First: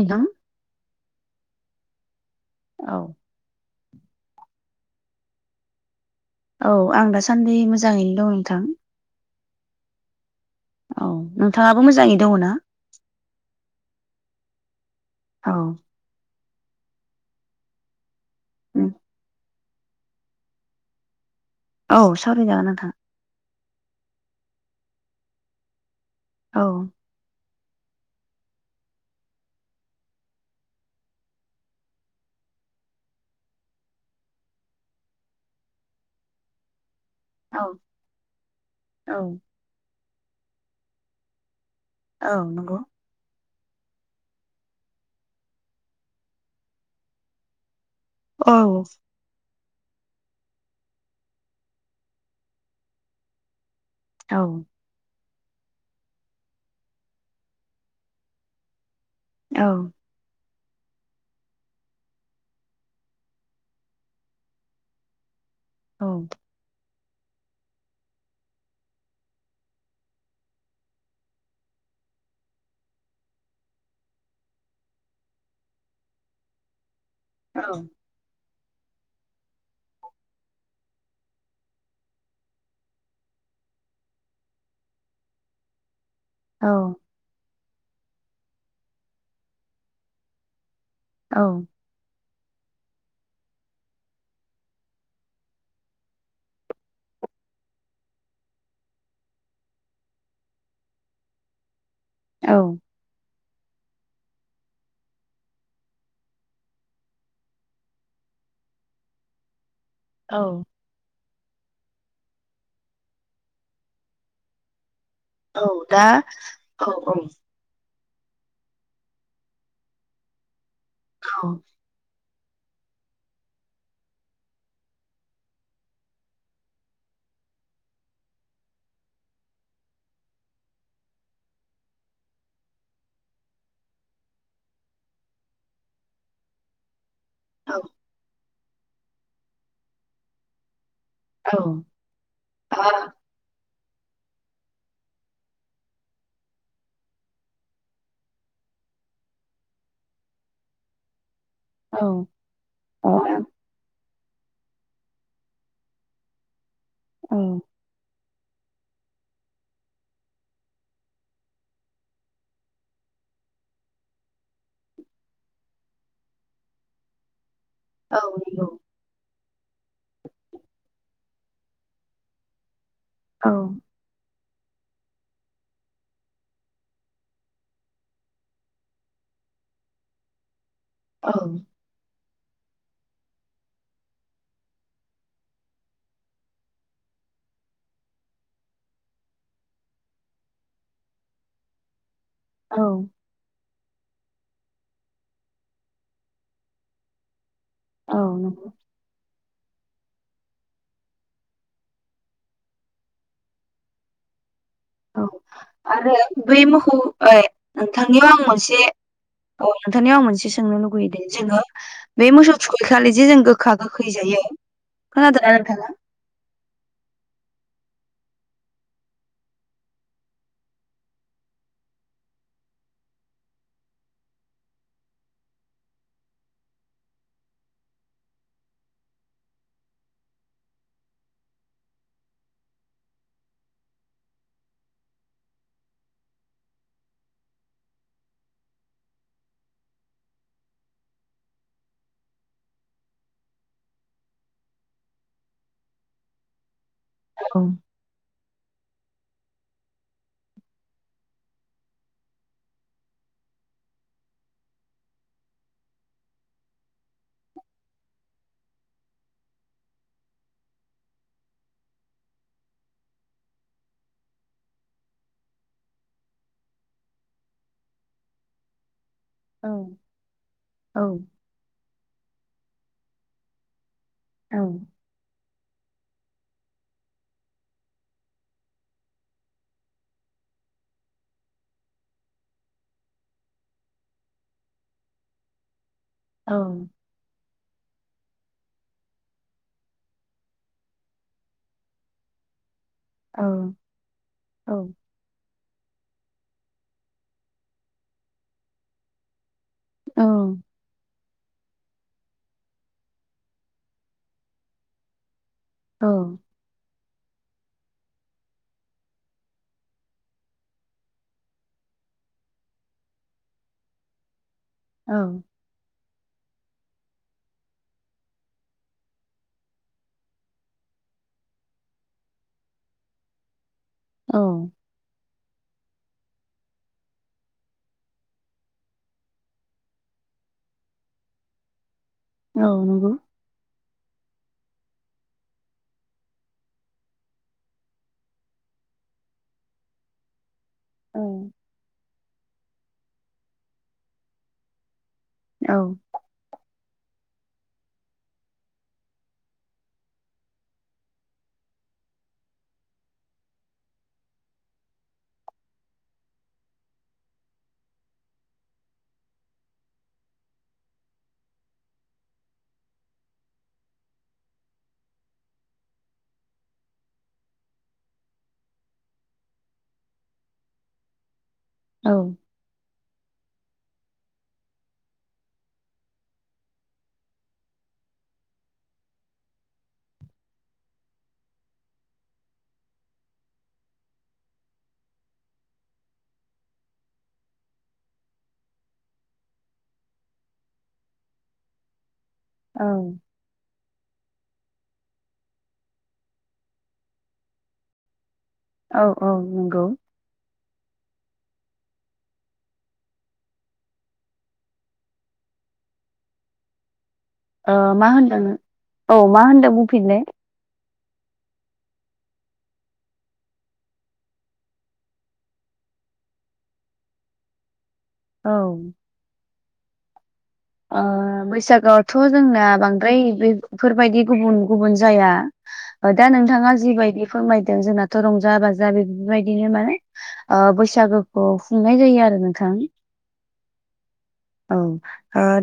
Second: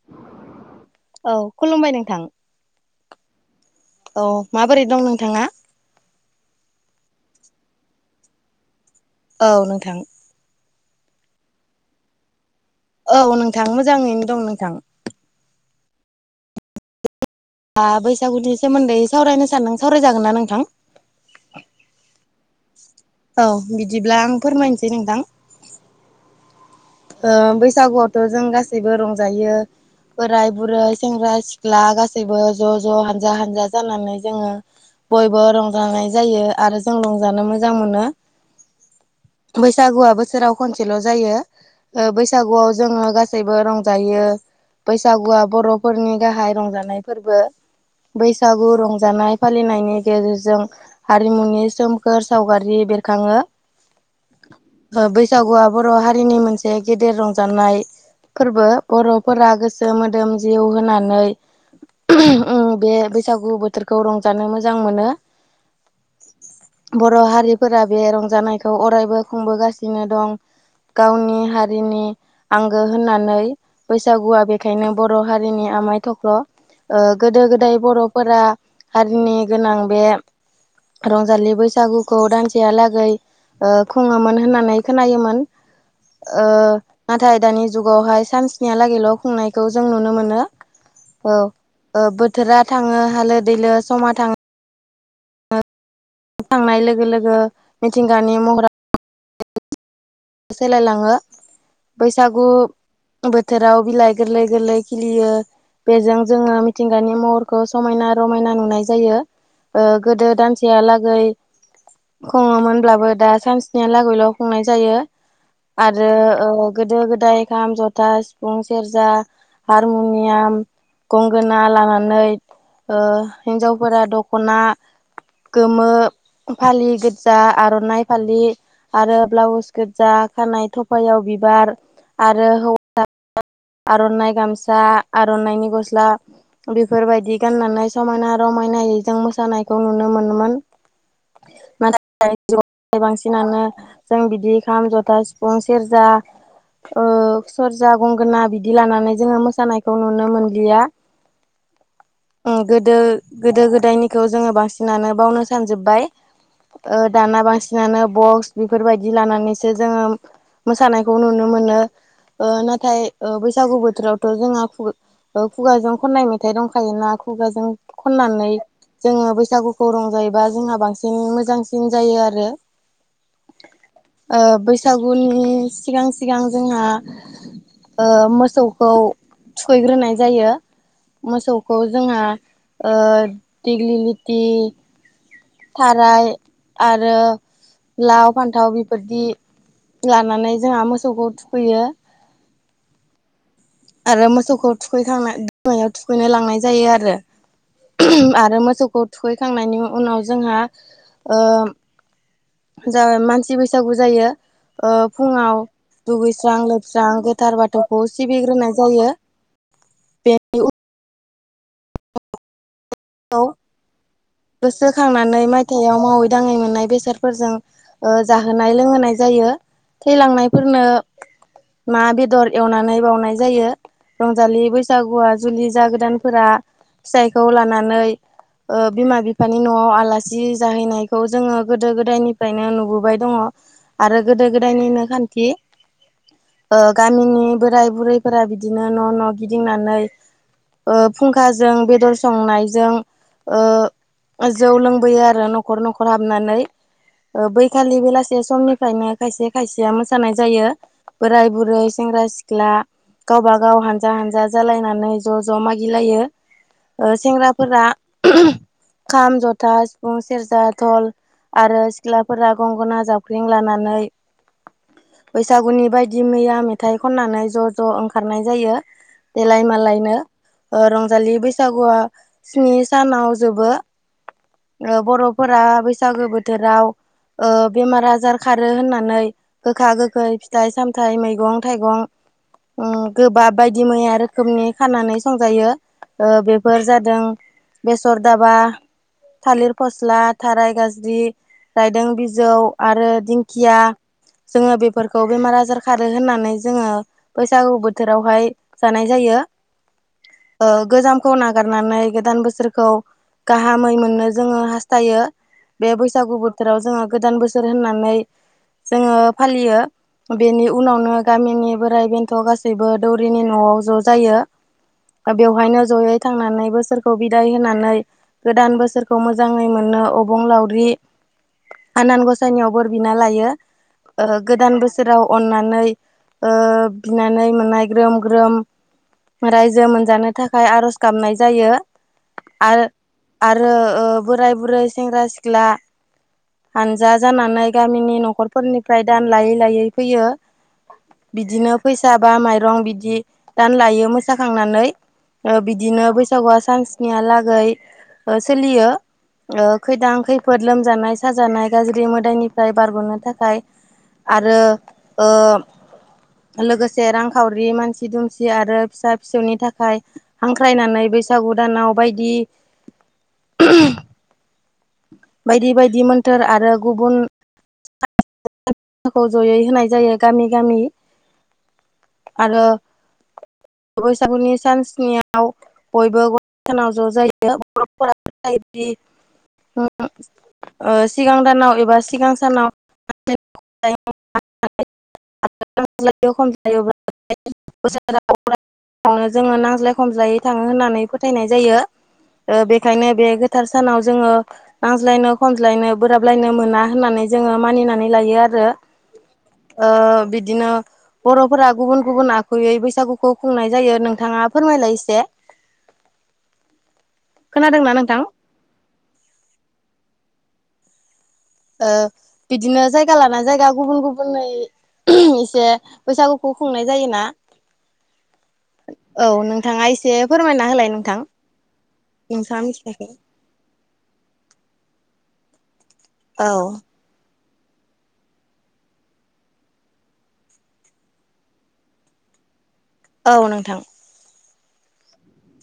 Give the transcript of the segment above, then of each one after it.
नोंथां औ खुलुमबाय नोंथां। औ औ माबोरै दं नोंथाङा? औ आं दासान्दि मोजाङैनो दं नोंथां। औ नोंथां औ नोंथाङाबो मोजाङै दङना? औ नोंथां मोजाङैनो दं नोंथां। औ ओ बैसागुनि सोमोन्दै सावरायनो सानदों सावरायजागोन ना नोंथां? औ सावरायजागोन नोंथां। औ बिदिब्ला आं फोरमायनोसै नोंथां। औ। ओ बैसागुआवथ' जों गासैबो रंजायो। बोराइ बुरै सेंग्रा सिख्ला गा सैबो ज' ज' हानजा हानजा जानानै जोङो बयबो रंजानाय जायो आरो। जों रंजानो औ मोजां मोनो। औ बैसागुआ बोसोराव खनसेल' जायो ओ औ बैसागुआव नंगौ जोङो गा सैबो रंजायो बैसागुआ बर'फोरनि गाहाय रंजानाय फोरबो। औ बैसागु रंजानाय फालिनायनि गेजेरजों हारिमुनि सोमखोर सावगारि बेरखाङो। औ। बैसागुआ बर' हारिनि मोनसे गेदेर रंजानाय फोरबो बर' फोरा औ गोसो मोदोम जिउ होनानै। उम बे बैसागु बोथोरखौ रंजानो मोजां मोनो। औ। बर' हारिफोरा बे रंजानायखौ अरायबो खुंबोगासिनो दं। गावनि हारिनि आंगो होननानै बैसागुआ बेखायनो बर' हारिनि आमाय थख्ल'। औ गोदो-गोदाय बर'फोरा हारिनि गोनां बे रंजालि बैसागुखौ दानसेहालागै। ओ खुङोमोन होननानै खोनायोमोन ओ नाथाय दानि जुगावहाय सान्सनियालागैल' खुंनायखौ जों नुनो मोनो औ। ओ बोथोरा थाङो हालो दैलो समा थाङो थांनाय लोगो लोगो मिथिंगानि महरा सोलायलाङो बैसागु औ बोथोराव बिलाइ गोरलै गोरलै खिलियो। बेजों जोङो मिथिंगानि महरखौ समायना रमायना नुनाय जायो ओ गोदो औ दानसेयालागै। खङोमोनब्लाबो दा सानसेनिया लागैल' खुंनाय जायो। औ दा आरो औ औ गोदो-गोदाय ओं खाम जथा सिफुं सेरजा हारमुनियाम गंगोना लानानै ओ हिन्जावफोरा दख'ना। गोमो फालि गोजा आर'नाइ फालि आरो ब्लाउस। गोजा खानाय थफायाव बिबार आरो आर'नाइ गामसा आर'नाइनि गस्ला बेफोरबायदि गाननानै समायना आरो। रमायनायजों मोसानायखौ नुनो मोनोन औ नाथाय औ बांसिन। फिसिनानो जों बिदि खाम जथा, सिफुं, सेरजा ओ सेरजा, गंगोना बिदि लानानै जोङो मोसानायखौ नुनो मोनलिया। औ गोदो औ नंगौ गोदो-गोदायनि खौ जोङो बांसिनानो बावनो सानजोबबाय औ दाना बांसिन बिसिानो बक्स बेफोरबायदि लानानैसो जोङो मोसानायखौ नुनो मोनो। ओ नाथाय बैसागु बोथोरावथ' जोंहा खुगाजों खननाय मेथाइ दंखायोना खुगाजों खननानै जोङो बैसागुखौ रंजायोबा जोंहा बांसिन मोजांसिन जायो आरो। औ। बैसागुनि सिगां सिगां जोंहा ओ मोसौखौ थुखैग्रोनाय जायो मोसौखौ जोंहा ओ दिग्लिलिथि थाराय आरो लाव फान्थाव बेफोरदि लानानै जोंहा मोसौखौ थुखैयो। औ। आरो मोसौखौ थुखैखांना गोमायाव थुखैनो लांनाय जायो आरो। औ आरो नंगौ मोसौखौ थुखैखांनायनि उनाव जोंहा ओ ज मानसि बैसागु जायो। ओ औ फुङाव आरो दुगैस्रां बै मोखौ लोबस्रां गोथार बाथौखौ नोंथांनियाव आं सिबिग्रोनाय मोनसे जायो औ नोंथांनियाव आं मोनसे बेनि सोंनो लुुबैयो दे जोङो। बे मोसौ थुखैखालि जे जों उनाव गोखा गोखै जायो गोसोखांनानै खोनादोंना नोंथाङा? फोरजों ओ जाहोनाय लोंहोनाय जायो थैलांनायफोरनो ना बेदर एवनानै बावनाय जायो। रंजालि बैसागुआ जुलि जागोदानफोरा फिथाइखौ लानानै ओ बिमा बिफानि न'आव आलासि जाहैनायखौ जोङो गोदो गोदायनिफ्रायनो नुबोबाय दङ। आरो गोदो गोदायनिनो खान्थि। ओ गामिनि बोराय बुरैफोरा बिदिनो न' न' गिदिंनानै ओ फुंखाजों बेदर संनाय जों जौ लोंबोयो आरो न'खर न'खर हाबनानै ओ औ बैखालि बेलासे समनिफ्रायनो खायसे खायसेया मोसानाय जायो‌। बोराय बुरै सेंग्रा सिख्ला गावबा गाव हानजा हानजा जालायनानै ज' ज' मागिलायो ओ सेंग्रा फोर खाम जथा सिफुं सेरजा थल आरो सिख्लाफोरा गंगना जावखें लानानै बैसागुनि बायदि मैया मेथाइ खननानै ज' ज' ओंखारनाय जायो। देलाय औ मालायनो रंजालि बैसागुआ स्नि सानाव जोबो। औ बर'फोरा बैसागो बोथोराव ओ बेमार आजार खारो होननानै गोखा गोखै फिथाइ सामथायाइ मैगं थाइगं गोबाब बायदि मैया रोखोमनि खानानै संजायो औ बेफोर जादों बेसर दाबा थालिर फस्ला थाराय गाज्रि रायदों बिजौ आरो औ दिंखिया जोङो औ बेफोरखौ खौ बेमार आजार खारो होननानै जोङो बैसागु बोथोरावहाय जानाय जायो। औ ओ गोजामखौ नागारनानै गोदान बोसोरखौ गाहामै मोननो जोङो हास्थायो बे बैसागु बो बोथोराव जोङो गोदान बोसोर होननानै जोङो फालियो। बेनि उनावनो गामिनि बोराइ बेन्थ' गासैबो दौरिनि न'आव ज' जायो। औ बेवहायनो जयै थांनानै बोसोर खौ बिदाय होनानै गोदान बोसोरखौ मोजाङै मोननो अबं लावउरि आनान गसाइनियाव ब बिना लायो गोदान बोसोराव अननानै ओ बिनानै मोननाय ग्रोम ग्रोम रायजो मोनजानो थाखाय आर'ज गाबनाय जायो। औ आरो नंगौ आरो ओ बोराय बुरै सेंग्रा सिख्ला हानजा जानानै गामिनि न'खरफोरनिफ्राय दान लायै लायै फैयो। औ बिदिनो फैसा बा माइरं बिदि दान लायो मोसाखांनानै। ओ औ बिदिनो बैसागुआ सानसनिहालागै ओ सोलियो। ओ खैदां खैफोद लोमजानाय साजानाय गाज्रि मोदायनिफ्राय बारग'नो थाखाय आरो ओ लोगोसे रांखावरि मानसि दुमसि आरो फिसा फिसौनि थाखाय हांख्रायनानै बैसागु दानाव बायदि बायदि बायदि मोन्थोर आरो गुबुन खौ ज'यै होनाय जायो गामि गामि औ। आरो बैसागुनि सान्सनियाव। बयबो ग सानाव ज' जायो बर'फोराबो बिदि औ। सिगां दानाव एबा सिगां सानाव मा जायो नो जोङो नांज्लाय खमज्लायै थाङो होननानै फोथायनाय जायो औ बेखायनो बे गोथार सानाव जोङो नांज्लायनो खनज्लायनो बोराबलायनो मोना होननानै जोङो मानिनानै लायो आरो। औ औ नंगौ बिदिनो बर'फोरा गुबुन गुबुन आखुयै बैसागुखौ खुंनाय जायो नोंथाङा फोरमायलाय एसे। [unintelligible] मा नोंथां? होनदों औ मा होनदों बुंफिन बिदिनो जायगा लाना जायगा गुबुन गुबुनै एसे बैसागुखौ खुंनाय जायोना? औ। औ नोंथाङा एसे। फोरमाय नागाय बैसागोआवथ' जोंना मिथिनायखौ बांद्राय बे बेफोरबायदि गुबुन गुबुन जाया दा औ नोंथाङा जिबायदि फोरमायदों जोंनाथ' रंजा बाजा बेफोर बायदिनो माने बैसागोखौ खुंनाय जायो आरो नोंथां। औ नोंथां। औ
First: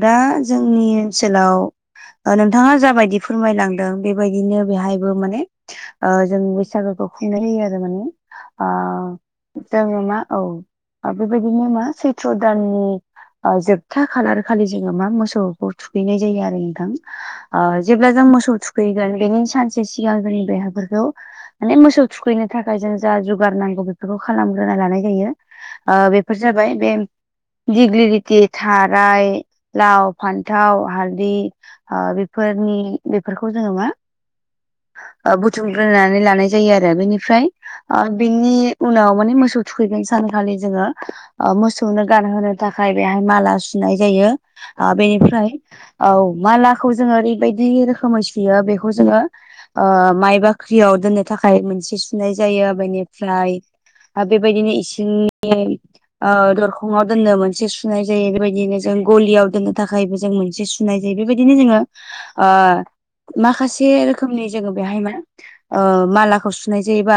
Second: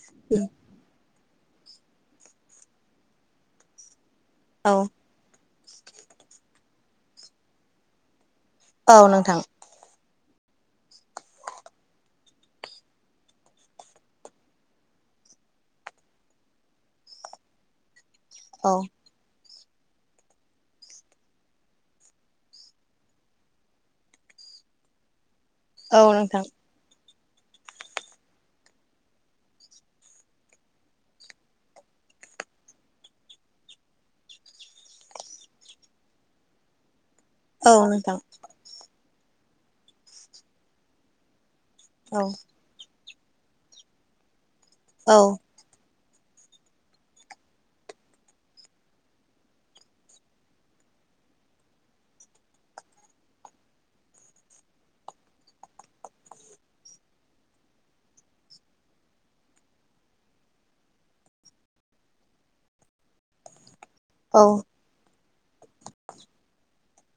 दा जों जोंनि ओनसोलाव नोंथाङा जाबायदि फोरमायलांदों बेबायदिनो औ बेहाय। म जों बैसागोखौ खुंनाय जायो आरो म औ नोंथां। जोङो मा औ बेबायदिनो मा सैथ्र' दाननि जोबथा खालार। खालि जोङो मा मोसौखौ थुखैनाय जायो आरो नोंथां। जेब्ला जों मोसौ औ थुखैगोन बेनिनो सानसे सिगां जोनि बेहाफोरखौ माने मोसौ थुखैनो थाखाय जों जा जुगार नांगौ बेफोरखौ खालामग्रोना लानाय जायो। औ बेफोर नोंथां जाबाय बे दिगलिटि थाराय। लाव फान्थाव हालदि बेफोरनि बेफोरखौ जोङो मा? बुथुमग्रोनानै लानाय जायो आरो बेनिफ्राय। औ नोंथां बिनि उनाव माने मोसौ थुखैगोन सानखालि जोङो। मोसौनो औ गानहोनो थाखाय बेहाय माला सुनाय जायो। औ बेनिफ्राय औ मालाखौ जोङो ओरैबायदि रोखोमै सुयो बेखौ जोङो माइ बाख्रियाव दोननो थाखाय मोनसे सुनाय जायो बेनिफ्राय। आरो बेबायदिनो इसिंनि दरखंआव दोननो मोनसे सुनाय जायो बेबायदिनो जों गलियाव दोननो थाखायबो जों मोनसे सुनाय जायो बेबायदिनो जोङो। माखासे औ रोखोमनि जोङो बेहाय म मालाखौ सुनाय जायोबा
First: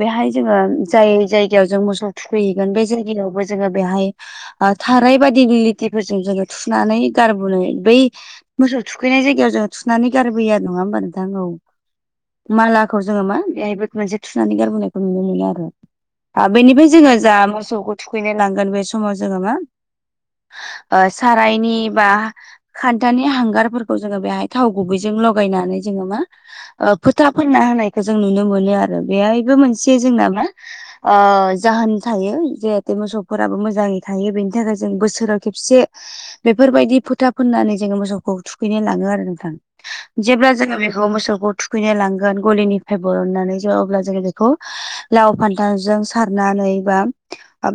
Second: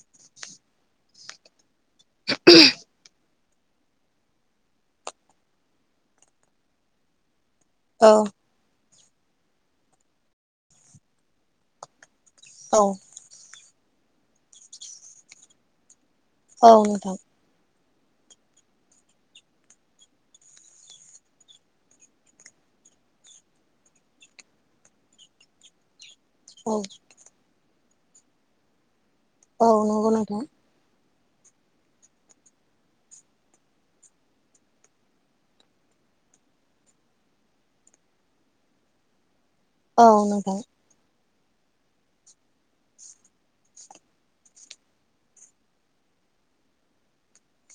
बेहाय जोङो जाय जाय मोसौ थुखैहैगोन बे जायायावबो जोङो बेहाय थाराय बाद खेथिफोरजों जोङो थुनानै गारबोनो बै औ मोसौ थुखैनाय जायगायाव जों थुनानै गारबोयो नङा होमबा नोंथां आ औ। मालाखौ जोङो मा बेहायबो मोनसे थुनानै गारबोनायखौ नुनो मोनो आरो। औ बेनिफ्राय नोंथां जोङो जा मोसौखौ थुखैनो लांगोन बे समाव जोङो मा सारायनि बा खान्थानि हांगारफोरखौ जोङो बेहाय थाव गुबैजों लगायनानै जोङो मा औ फोथा फोनना होनायखौ जों नुनो मोनो आरो बेहायबो औ मोनसे नंगौ जोंना नोंथां मा जाहोन थायो जहाथे मोसौफोराबो मोजाङै थायो बेनि थाखाय जों बोसोराव खेबसे बेफोरबायदि फोथा फोननानै जोङो मोसौखौ थुखैनो लाङो आरो नोंथां। औ जेब्ला नोंथां जोङो बेखौ मोसौखौ थुखैनो लांगोन गलिनिफ्राय बरननानै जो अब्ला जोङो बेखौ लाव फान्थावजों सारनानै बा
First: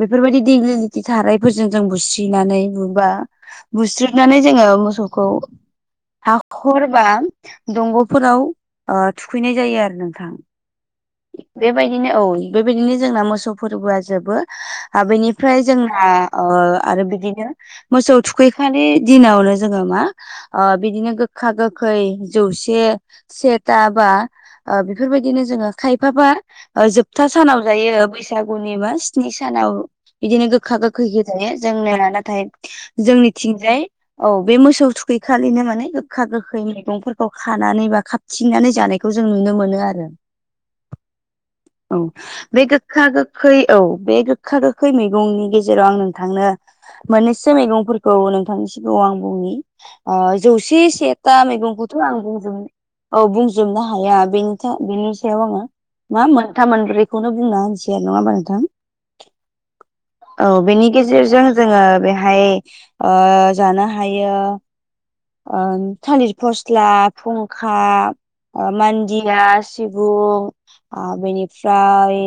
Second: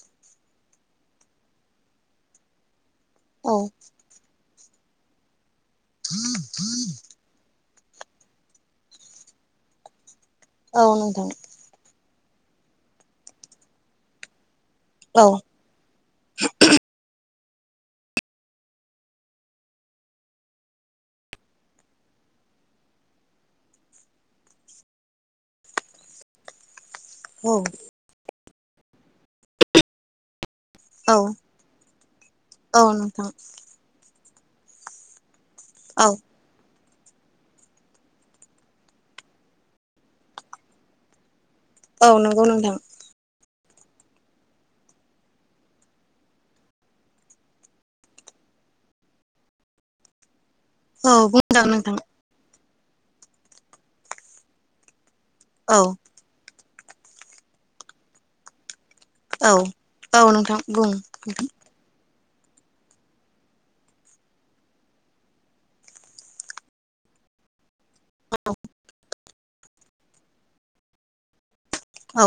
बेफोरबायदि देग्ललिथि थानायारफोरजों जों बुस्रि बुनानै बुबा औ बुस्रोबनानै जोङो मोसौखौ हाखर बा दंग'फोराव थुखैनाय जायो आरो नोंथां। औ नंगौ। बेबायदिनो औ बेबायदिनो जोंना मोसौ फोरबोआ जोबो आरो औ बेनिफ्राय जोंना आरो बिदिनो मोसौ थुखैखानि दिनावनो जोङो मा बिदिनो गोखा गोखै जौसे सेथा बा बेफोरबायदिनो जोङो खायफाफा जोबथा औ सानाव जायो बैसागुनि मा स्नि सानाव बिदिनो गोखा गोो औ खैगो थायो जोंनायया नाथाय औ नोंथां जोंनिथिंजाय औ बे मोसौ थुखैखालिनो माने औ गोखा गो गोखै मैगंफोरखौ खानानै बा खाबथिंनानै जानायखौ जों नुनो मोनो आरो। औ नंगौ बे नोंथां गोखा गोखै औ बे गोखा गोखै मैगंनि गेजेराव आं नोंथांनो मोननैसो मैगंफोरखौ नोंथांनि सिगाङाव आं बुंनि अ जौसे औ सेथा बुंजागोन मैगंखौथ' नोंथां आं बुंजोबनो औ बुंजोबनो हाया बेनि बेनि सायाव आङो औ मा मोनथाम मोनब्रैखौनो बुंना होनसै आरो नङा होमबा नोंथां। औ औ नोंथां बुं बेनि गेजेरजों जोङो बे ज हायो ओ थालिर फसला फुंखा मान्दिया सिबुं बेनि ओमफ्राय औ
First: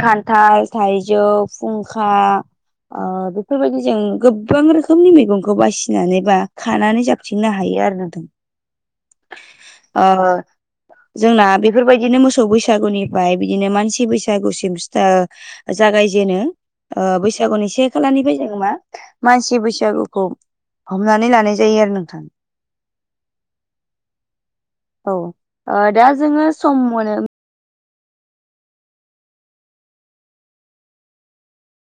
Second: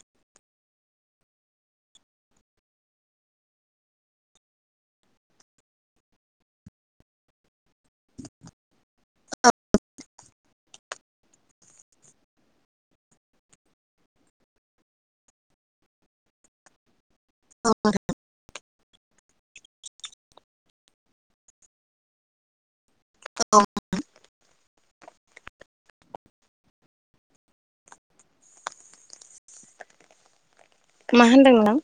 खान्थाल थाइजौ फुंखा बेफोरबायदि जों गोबां रोखोमनि मैगंखौ बासिनानै बा खानानै जा बिनो हायो आरो नोंथां। द [inaudible] जोंना बेफोरबायदिनो मोसौ बैसागुनिफ्राय बिदिनो मानसि बैसागुसिम सिथा जागायजेनो बैसागुनि से खालानिफ्राय जों मा मानसि बैसागुखौ हमनानै लानाय जायो आरो नोंथां। औ। औ दा जोङो सम मोनो मा मोनदोंमोन नों?